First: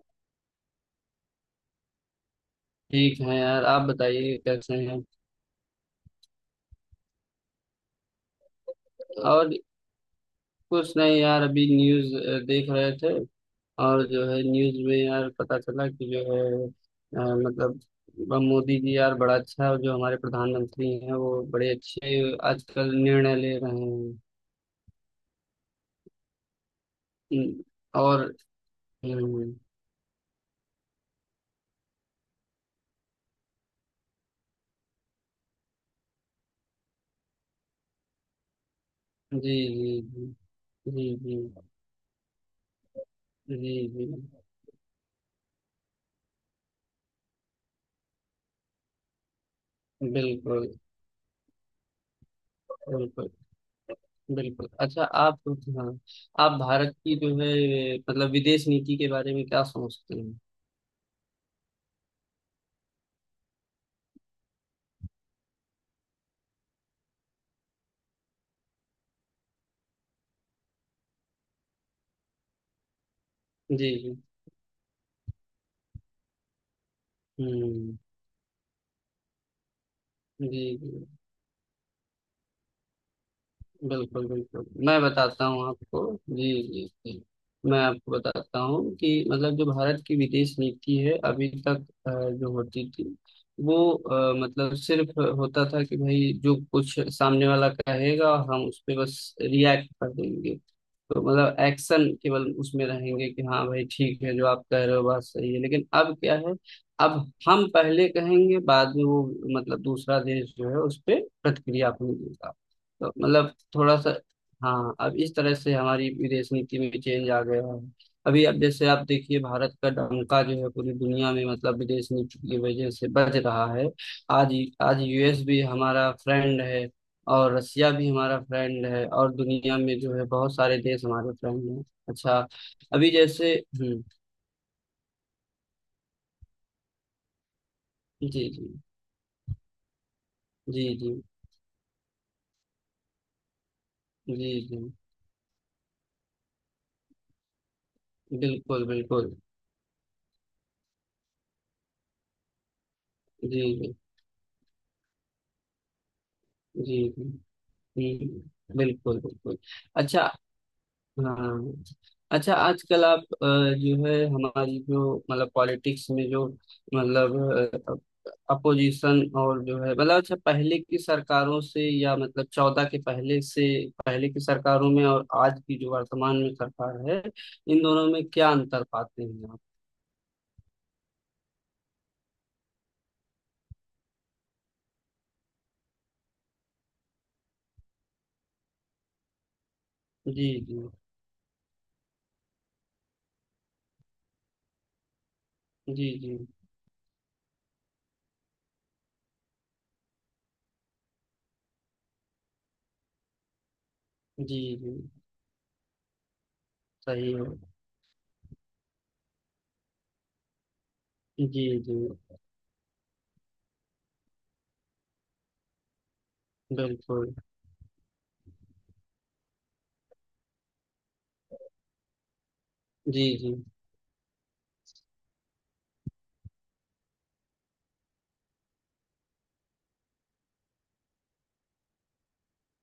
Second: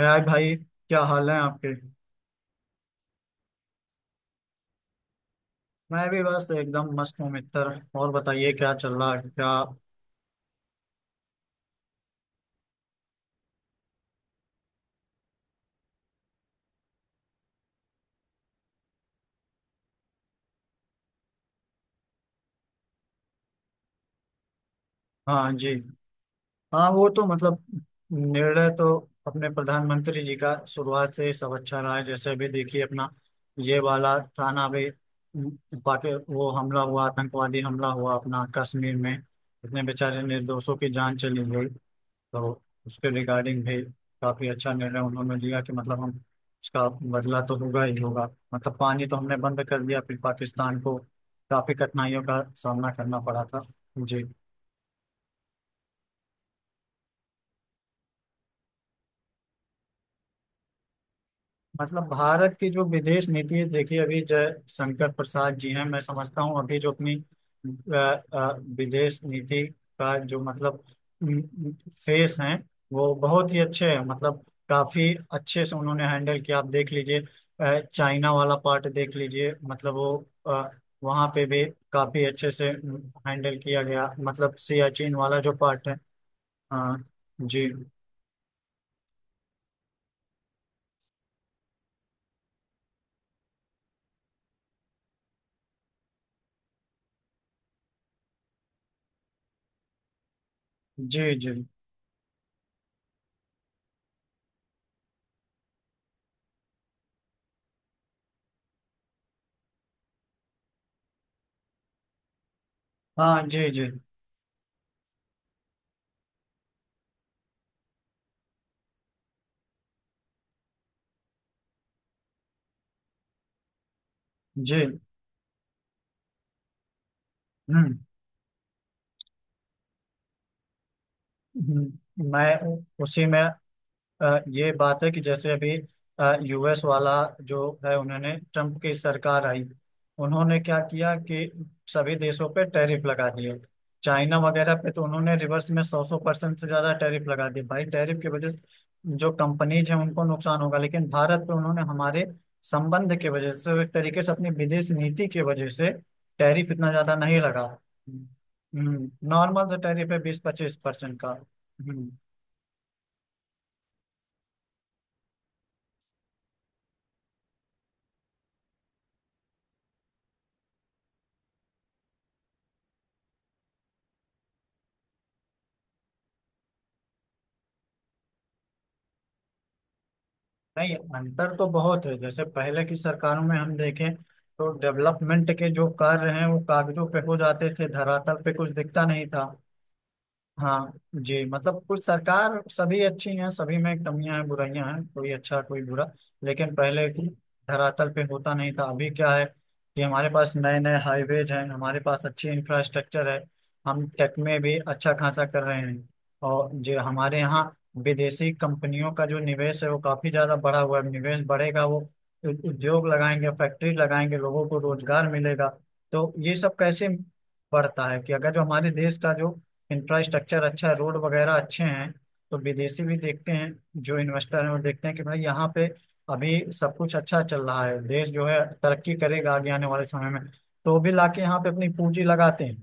हाय भाई, क्या हाल है आपके। ठीक है यार, आप बताइए कैसे हैं। मैं भी बस एकदम मस्त हूँ मित्र। और बताइए क्या चल रहा है क्या। और कुछ नहीं यार, अभी न्यूज़ देख रहे थे। और जो है न्यूज़ में यार, पता चला कि जो है मतलब मोदी जी यार बड़ा अच्छा, जो हमारे प्रधानमंत्री हैं वो बड़े अच्छे आजकल निर्णय ले रहे हैं। हाँ जी। हाँ, वो तो हम्म, मतलब और निर्णय तो अपने हम्म, प्रधानमंत्री जी का शुरुआत से ही सब अच्छा रहा है। जैसे अभी देखिए अपना ये वाला थाना भी, पाकि वो हमला हुआ, आतंकवादी हमला हुआ अपना कश्मीर में, जी इतने जी बेचारे जी। निर्दोषों की जी जान जी। चली गई। तो उसके जी रिगार्डिंग भी जी। काफी अच्छा निर्णय उन्होंने लिया कि मतलब हम उसका बदला तो होगा ही होगा। मतलब पानी तो हमने बंद कर दिया, फिर बिल्कुल। पाकिस्तान को काफी कठिनाइयों का सामना करना बिल्कुल। पड़ा था। जी। बिल्कुल, अच्छा आप, हाँ, आप भारत की जो है मतलब विदेश नीति के बारे में क्या सोचते हैं? मतलब भारत की जो विदेश नीति है, देखिए अभी जयशंकर प्रसाद जी हैं। मैं समझता हूँ अभी जो अपनी अ, विदेश नीति का जो मतलब फेस हैं, वो बहुत ही अच्छे जी, हैं। जी। मतलब काफी अच्छे से उन्होंने हैंडल किया, आप देख लीजिए। हुँ। चाइना वाला पार्ट देख लीजिए, मतलब वो जी, अ, जी। वहाँ पे भी काफी अच्छे से हैंडल किया गया। बिल्कुल मतलब बिल्कुल, मैं सियाचिन वाला बताता जो हूँ पार्ट है। आपको। जी जी हाँ। जी। जी मैं आपको बताता हूँ कि मतलब जो भारत की विदेश नीति है अभी तक जो होती थी वो मतलब सिर्फ होता था कि भाई जो कुछ सामने वाला कहेगा हम उस पे बस रिएक्ट कर देंगे। तो जी जी। मतलब एक्शन केवल उसमें रहेंगे कि हाँ भाई ठीक है, जो आप कह रहे हो बात सही है, लेकिन अब क्या है। अब हम पहले कहेंगे, बाद में वो मतलब दूसरा देश जो है उस पे प्रतिक्रिया अपनी देगा। तो हाँ। मतलब जी जी थोड़ा सा, हाँ, अब इस तरह से हमारी विदेश नीति में चेंज आ गया है। अभी, अब जैसे आप देखिए, भारत का डंका जो है पूरी दुनिया में मतलब विदेश नीति की वजह से बज रहा है। आज जी। आज यूएस भी हमारा फ्रेंड है, और रसिया हम्म। भी हमारा फ्रेंड है, और दुनिया में जो है बहुत सारे देश हमारे फ्रेंड हैं। अच्छा, मैं अभी उसी में जैसे हम्म। ये बात है कि जैसे अभी यूएस वाला जो है, जी उन्होंने जी ट्रम्प की सरकार आई। उन्होंने क्या जी। जी किया कि सभी देशों पे टैरिफ लगा दिए। जी चाइना वगैरह जी। पे तो उन्होंने रिवर्स में 100-100% से ज्यादा टैरिफ लगा दिए भाई। टैरिफ की वजह से बिल्कुल जो बिल्कुल। कंपनीज हैं उनको नुकसान होगा, लेकिन भारत पे उन्होंने हमारे संबंध की वजह जी से, एक जी तरीके से अपनी विदेश नीति की वजह से, टैरिफ इतना जी ज्यादा जी। नहीं लगा। हम्म। बिल्कुल बिल्कुल। नॉर्मल से टैरिफ है, अच्छा, 20-25% का। हाँ। हम्म। अच्छा, आजकल आप जो है हमारी जो मतलब पॉलिटिक्स में जो मतलब अपोजिशन, और जो है मतलब, अच्छा, पहले की सरकारों से, या मतलब 14 के पहले से, पहले की सरकारों में और आज की जो वर्तमान में सरकार है, इन दोनों में क्या अंतर पाते हैं आप? नहीं, अंतर तो बहुत है। जैसे पहले की सरकारों में हम देखें तो डेवलपमेंट के जो कार्य हैं वो कागजों पे हो जाते थे, धरातल पे कुछ दिखता नहीं था। जी जी हाँ जी। मतलब कुछ सरकार सभी अच्छी हैं, सभी में कमियां हैं, बुराइयां हैं, कोई अच्छा कोई बुरा। जी। जी लेकिन पहले धरातल पे होता नहीं था। अभी क्या है कि हमारे पास नए नए हाईवेज हैं, हमारे पास अच्छी इंफ्रास्ट्रक्चर है, हम टेक में जी भी जी। अच्छा खासा कर रहे हैं। और जो सही हमारे है। यहाँ विदेशी कंपनियों का जो निवेश है, वो काफी ज्यादा बढ़ा हुआ है। निवेश जी बढ़ेगा, जी वो उद्योग लगाएंगे, फैक्ट्री लगाएंगे, लोगों को रोजगार मिलेगा। तो ये सब कैसे बिल्कुल। बढ़ता है कि अगर जो हमारे देश का जो इंफ्रास्ट्रक्चर अच्छा है, रोड वगैरह अच्छे हैं, तो विदेशी भी जी देखते जी। हैं, जो इन्वेस्टर हैं वो देखते हैं कि भाई यहाँ पे अभी सब कुछ अच्छा चल रहा है, देश जो है तरक्की करेगा आगे आने वाले समय में, तो वो भी लाके यहाँ पे अपनी पूंजी लगाते हैं।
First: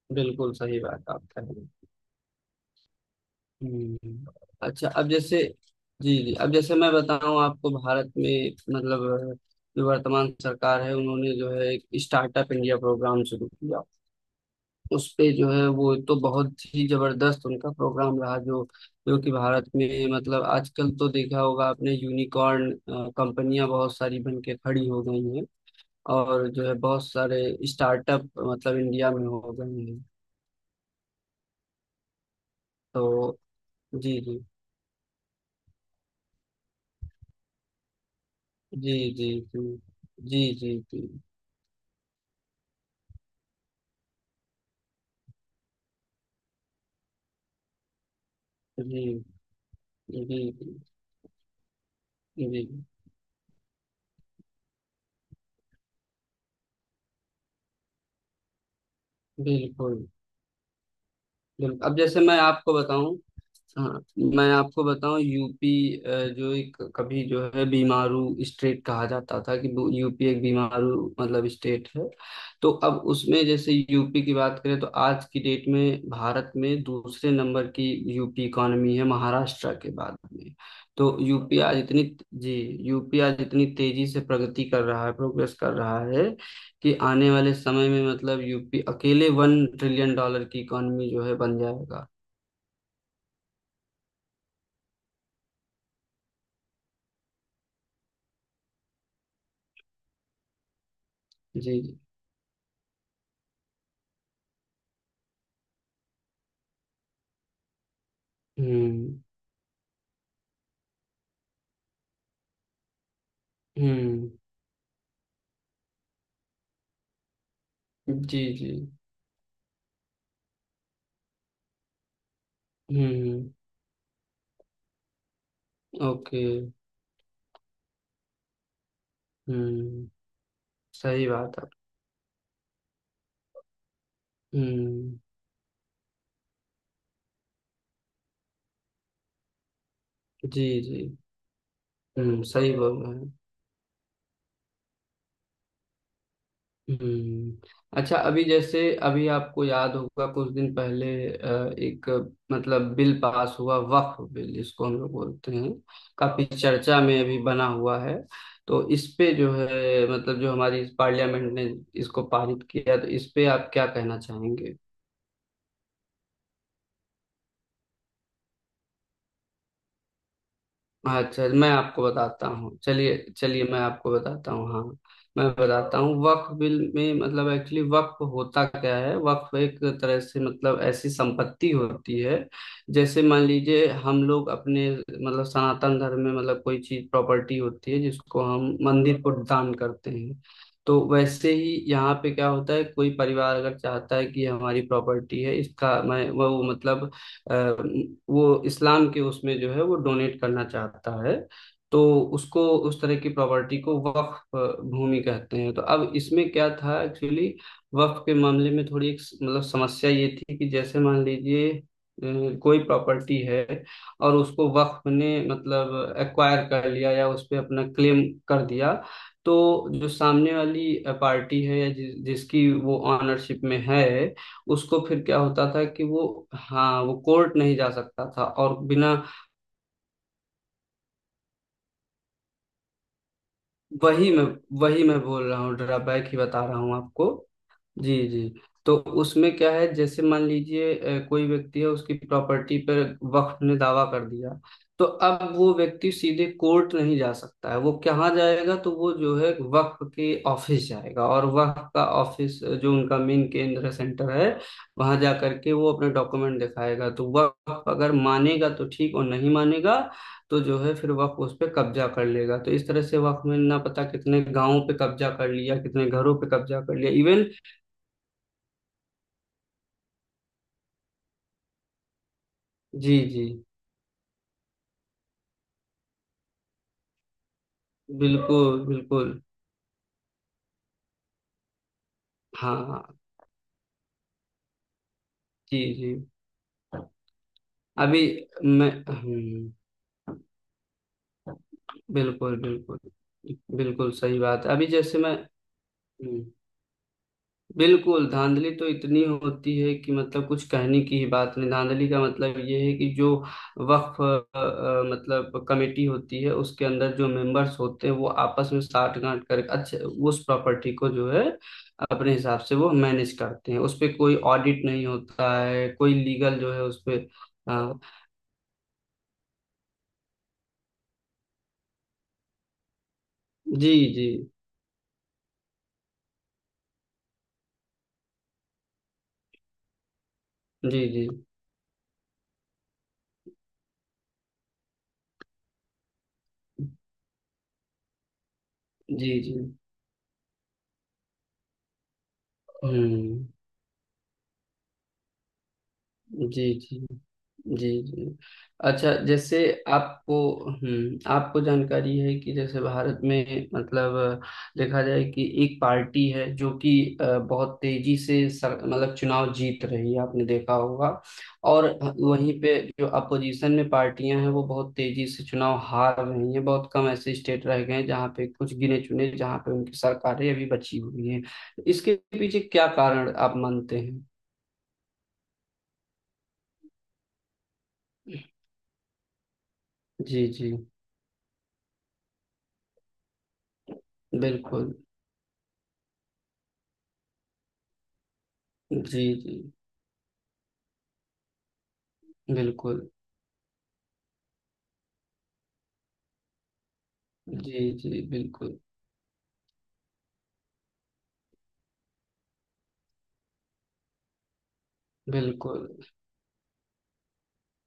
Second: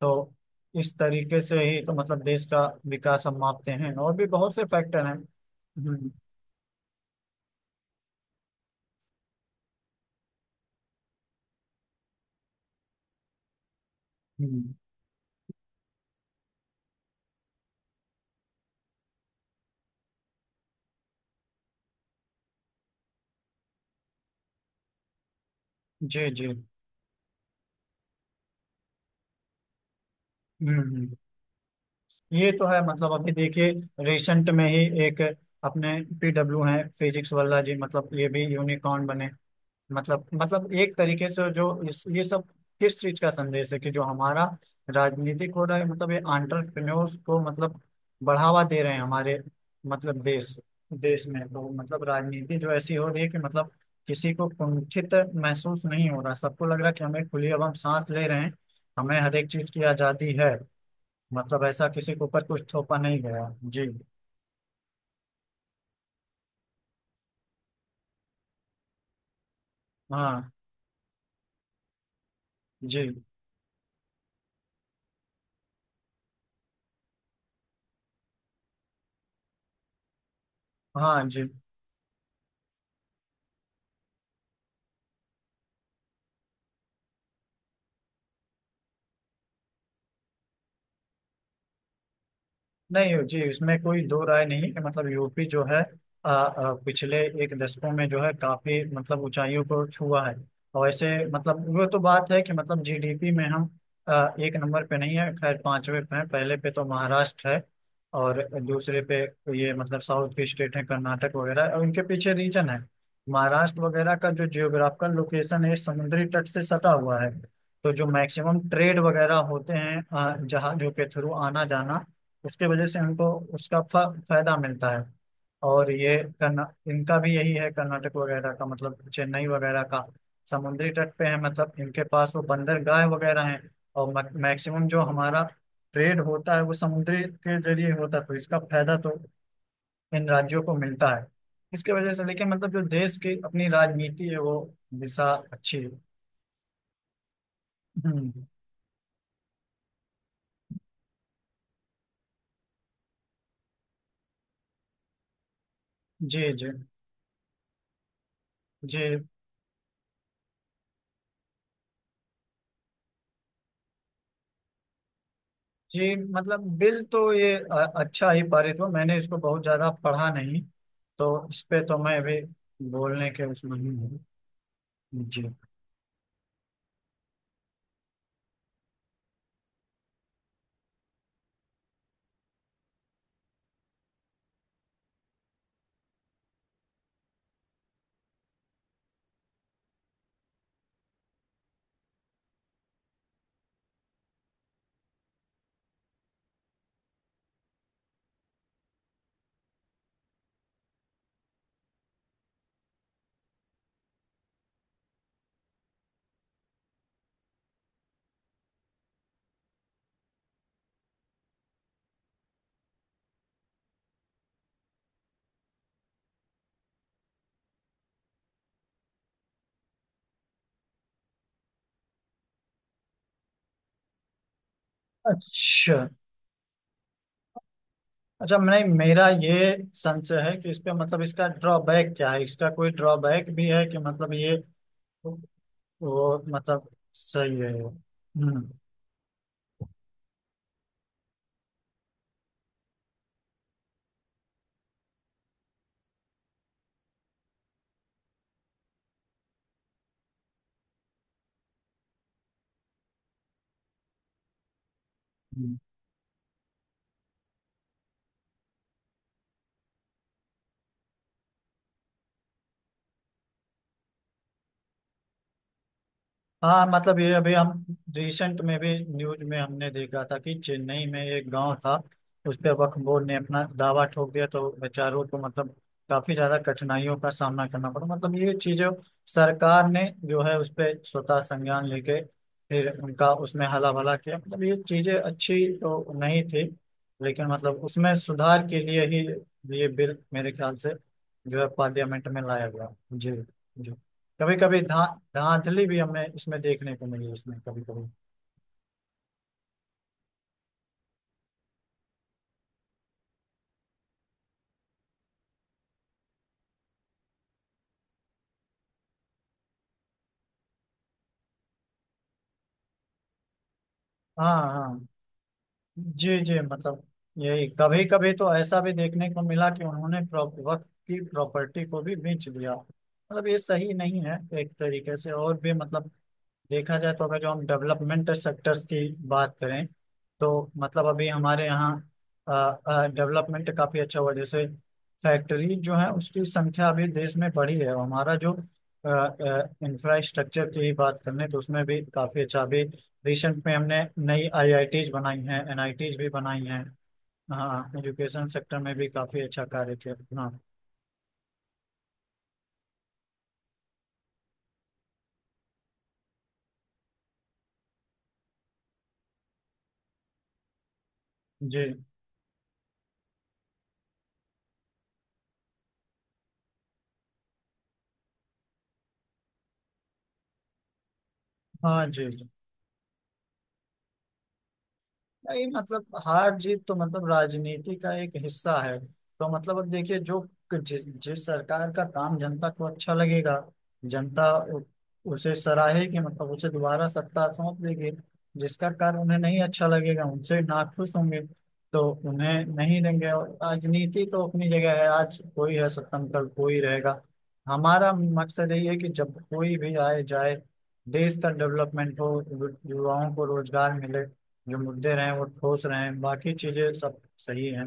तो बिल्कुल सही इस बात आप तरीके कह रहे से हैं। ही तो मतलब देश का विकास हम मापते हैं, और भी हम्म, बहुत से अच्छा, फैक्टर अब हैं। जैसे हम्म। जी जी, अब जैसे मैं बताऊं आपको, भारत में मतलब जो वर्तमान सरकार है उन्होंने जो है एक स्टार्टअप इंडिया प्रोग्राम शुरू किया। हम्म, उस पे जो है वो तो बहुत ही जबरदस्त उनका प्रोग्राम रहा, जो जो कि भारत में मतलब आजकल तो देखा होगा आपने, यूनिकॉर्न कंपनियां बहुत सारी बन के खड़ी हो गई हैं, जी जी। और जो है बहुत सारे स्टार्टअप मतलब इंडिया में हो गए हैं। हम्म। हम्म। ये तो है, मतलब अभी तो देखिए जी जी रिसेंट में ही एक अपने पीडब्ल्यू हैं, फिजिक्स वाला जी, मतलब ये भी जी। यूनिकॉर्न बने। जी जी मतलब जी। मतलब जी एक जी तरीके से जो इस ये सब किस चीज का संदेश है कि जो हमारा राजनीतिक हो रहा है, मतलब ये आंट्रप्रेन्योर्स को मतलब बढ़ावा दे रहे हैं जी। हमारे मतलब देश जी देश में। तो मतलब जी। राजनीति जो ऐसी हो रही है कि मतलब किसी को कुंठित महसूस नहीं हो रहा, सबको लग रहा है कि हमें खुली अब हम सांस ले रहे हैं, हमें हर एक चीज की बिल्कुल आजादी है। मतलब बिल्कुल। ऐसा अब किसी जैसे के मैं ऊपर कुछ आपको थोपा बताऊं, नहीं गया जी। हाँ, मैं आपको बताऊं, यूपी जो एक कभी जो है बीमारू स्टेट कहा जाता था कि वो यूपी एक हाँ बीमारू मतलब स्टेट है। तो अब जी। उसमें जैसे यूपी की बात करें, तो आज की डेट में भारत में दूसरे नंबर की यूपी इकॉनमी है, महाराष्ट्र के बाद में। तो हाँ जी। यूपी आज इतनी जी। यूपी आज इतनी तेजी से प्रगति कर रहा है, प्रोग्रेस कर रहा है कि आने वाले समय में मतलब यूपी अकेले 1 ट्रिलियन डॉलर की इकॉनमी जो है बन जाएगा। नहीं हो जी, इसमें कोई दो राय नहीं है कि मतलब यूपी जो है पिछले एक दशकों में जो है काफी मतलब ऊंचाइयों को छुआ है। और ऐसे जी मतलब वो तो जी। बात है कि मतलब जीडीपी में हम एक नंबर पे नहीं है, खैर पांचवे पे हैं। पहले पे तो महाराष्ट्र है, और दूसरे पे हम्म ये मतलब साउथ की स्टेट है, कर्नाटक वगैरह। और उनके पीछे रीजन है, महाराष्ट्र वगैरह का हम्म। जो जियोग्राफिकल लोकेशन है, समुद्री तट से सटा हुआ है। तो जो जी मैक्सिमम जी। ट्रेड वगैरह होते हैं, जहाजों के थ्रू आना जाना, उसके वजह से हमको हम्म। उसका फायदा मिलता है। और ये ओके। कर्ना इनका भी यही है, कर्नाटक वगैरह का मतलब चेन्नई वगैरह का, हम्म, समुद्री तट पे सही है, बात है। मतलब इनके पास वो बंदरगाह वगैरह हैं। और मैक्सिमम जो हम्म, हमारा ट्रेड होता है वो समुद्री के जरिए होता है, तो इसका फायदा तो इन राज्यों जी को जी। मिलता है इसके वजह से। हम्म, लेकिन सही मतलब जो बोल रहे देश हैं। की अपनी राजनीति है वो दिशा अच्छी है। हम्म, अच्छा, हम्म। अभी जैसे, अभी आपको याद होगा, कुछ दिन पहले एक मतलब बिल पास हुआ, वक्फ बिल इसको हम लोग बोलते हैं, जी काफी जी। चर्चा में अभी बना हुआ है। तो जी। इस पे जो है मतलब जो हमारी पार्लियामेंट ने इसको पारित किया, तो इस पे आप क्या कहना चाहेंगे? जी मतलब बिल तो ये अच्छा ही पारित हुआ। मैंने इसको बहुत ज्यादा पढ़ा नहीं, अच्छा, तो इस मैं पे तो आपको मैं अभी बताता हूँ, चलिए बोलने के चलिए, उसमें मैं ही आपको हूँ। बताता हूँ। हाँ, जी। मैं बताता हूँ, वक्फ बिल में मतलब एक्चुअली वक्फ होता क्या है, वक्फ एक तरह से मतलब ऐसी संपत्ति होती है। जैसे मान लीजिए, हम लोग अपने मतलब सनातन धर्म में मतलब कोई चीज प्रॉपर्टी होती है जिसको हम मंदिर को दान करते हैं। तो वैसे ही यहाँ पे क्या होता है, कोई परिवार अगर चाहता है कि हमारी प्रॉपर्टी है, इसका मैं वो मतलब अ, वो इस्लाम के उसमें जो है वो डोनेट करना चाहता है। तो उसको, उस तरह की प्रॉपर्टी को वक्फ भूमि कहते हैं। तो अब इसमें क्या था एक्चुअली, वक्फ के मामले में थोड़ी एक मतलब समस्या ये थी कि जैसे मान लीजिए कोई प्रॉपर्टी है, और उसको वक्फ ने मतलब एक्वायर कर लिया या उस पे अपना क्लेम कर दिया। तो जो सामने वाली पार्टी है, या जिसकी वो ऑनरशिप में है, उसको फिर क्या होता था अच्छा। कि वो, हाँ, वो कोर्ट नहीं जा सकता था, अच्छा, और नहीं बिना, मेरा ये संशय है कि इस पे मतलब इसका ड्रॉबैक क्या है, इसका कोई ड्रॉबैक भी है कि वही मतलब मैं ये, वही मैं बोल रहा हूँ, ड्रा बैक ही वो बता रहा मतलब हूँ आपको। सही है। जी जी। हम्म। तो उसमें क्या है, जैसे मान लीजिए कोई व्यक्ति है, उसकी प्रॉपर्टी पर वक्फ ने दावा कर दिया। तो अब वो व्यक्ति सीधे कोर्ट नहीं जा सकता है, वो कहाँ जाएगा, तो वो जो है वक्फ के ऑफिस जाएगा, और वक्फ का ऑफिस जो उनका मेन केंद्र है, सेंटर है, वहां जा करके हम्म। वो अपना डॉक्यूमेंट दिखाएगा, तो वक्फ अगर मानेगा तो ठीक, और नहीं मानेगा तो जो है फिर वक्फ उस पर कब्जा कर लेगा। तो इस तरह से वक्फ में ना पता कितने गांवों पे कब्जा कर लिया, कितने घरों पे कब्जा हाँ कर लिया, मतलब ये इवन, अभी हम रिसेंट में भी न्यूज में हमने देखा था कि चेन्नई में एक गांव था, उस पे वक्फ जी बोर्ड ने जी। अपना दावा ठोक दिया, तो बेचारों को मतलब काफी ज्यादा कठिनाइयों का सामना करना पड़ा। मतलब ये बिल्कुल चीजें बिल्कुल। सरकार ने जो है उस पे स्वतः संज्ञान लेके हाँ फिर हाँ। उनका उसमें हला भला किया। मतलब ये चीजें अच्छी जी तो जी। नहीं थी, लेकिन मतलब उसमें अभी सुधार के मैं लिए ही ये बिल मेरे ख्याल से जो है पार्लियामेंट में बिल्कुल लाया गया बिल्कुल। जी। जी। बिल्कुल सही कभी बात है, कभी अभी धा जैसे मैं धांधली भी हमें हम्म, इसमें देखने को मिली इसमें, कभी कभी। बिल्कुल, धांधली तो इतनी होती है कि मतलब कुछ कहने की ही बात नहीं, धांधली का मतलब ये है कि जो वक्फ मतलब कमेटी होती है, उसके अंदर जो मेंबर्स होते हैं वो आपस में साठगांठ करके अच्छे, उस प्रॉपर्टी को जो है अपने हिसाब से वो मैनेज करते हैं, उस पे कोई हाँ ऑडिट हाँ। नहीं होता है, कोई जी जी। लीगल जो है मतलब उस पे यही, अ, कभी कभी तो ऐसा भी देखने को मिला कि उन्होंने वक्त की प्रॉपर्टी को भी बेच दिया। मतलब ये जी सही नहीं जी है एक तरीके से, और भी मतलब देखा जाए तो अगर जो हम डेवलपमेंट सेक्टर्स की बात करें, तो जी। मतलब जी अभी हमारे यहाँ डेवलपमेंट काफी अच्छा हुआ। जैसे फैक्ट्री जो है उसकी संख्या अभी देश में बढ़ी है, और हमारा जो जी जी। इंफ्रास्ट्रक्चर की बात करें तो उसमें भी काफी अच्छा अभी हम्म, रिसेंट में हमने नई आईआईटीज बनाई हैं, एनआईटीज भी बनाई जी हैं। जी। जी हाँ जी। एजुकेशन सेक्टर में भी अच्छा, काफी जैसे अच्छा कार्य आपको किया। हाँ आपको जानकारी है कि जैसे भारत में मतलब अ, देखा जाए कि एक पार्टी है जो कि बहुत तेजी से सर, मतलब चुनाव जीत रही है, आपने देखा होगा। जी। और वहीं पे जो अपोजिशन में पार्टियां हैं वो बहुत तेजी से चुनाव हार रही हैं, बहुत कम ऐसे स्टेट रह गए हैं जहाँ पे कुछ गिने चुने, जहाँ पे उनकी सरकारें अभी बची हुई हैं। हाँ इसके जी। जी। पीछे क्या कारण आप मानते हैं? नहीं मतलब हार जीत तो मतलब राजनीति का एक हिस्सा है। तो मतलब अब देखिए जो, जी जी जिस जिस सरकार का काम जनता को अच्छा लगेगा, जनता उ- बिल्कुल। उसे सराहेगी, मतलब उसे दोबारा सत्ता सौंप देगी। जिसका कार्य जी उन्हें जी नहीं अच्छा लगेगा उनसे नाखुश होंगे, तो उन्हें नहीं बिल्कुल। देंगे। और राजनीति तो अपनी जगह है, आज कोई है सत्ता में, कल कोई रहेगा। जी हमारा जी मकसद बिल्कुल यही है कि जब कोई भी आए जाए, देश का डेवलपमेंट हो, युवाओं को रोजगार मिले, जो मुद्दे रहे हैं वो ठोस बिल्कुल। रहे हैं, बाकी चीजें सब सही हैं।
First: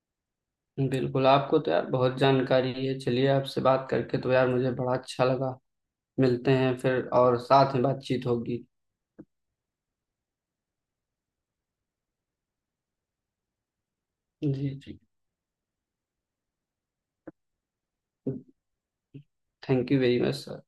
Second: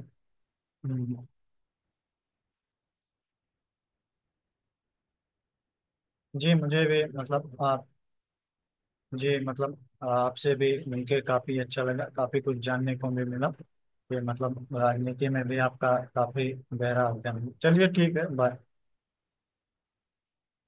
बिल्कुल, हम्म। आपको तो यार बहुत जानकारी है, चलिए, आपसे बात करके तो यार मुझे बड़ा अच्छा लगा। मिलते जी हैं मुझे भी फिर, और मतलब साथ में आप, बातचीत होगी। जी मतलब आपसे भी मिलके काफी अच्छा लगा, काफी कुछ जानने को भी मिला कि मतलब जी जी। राजनीति में भी आपका काफी गहरा अध्ययन है। चलिए ठीक है, bye. Thank you very much sir.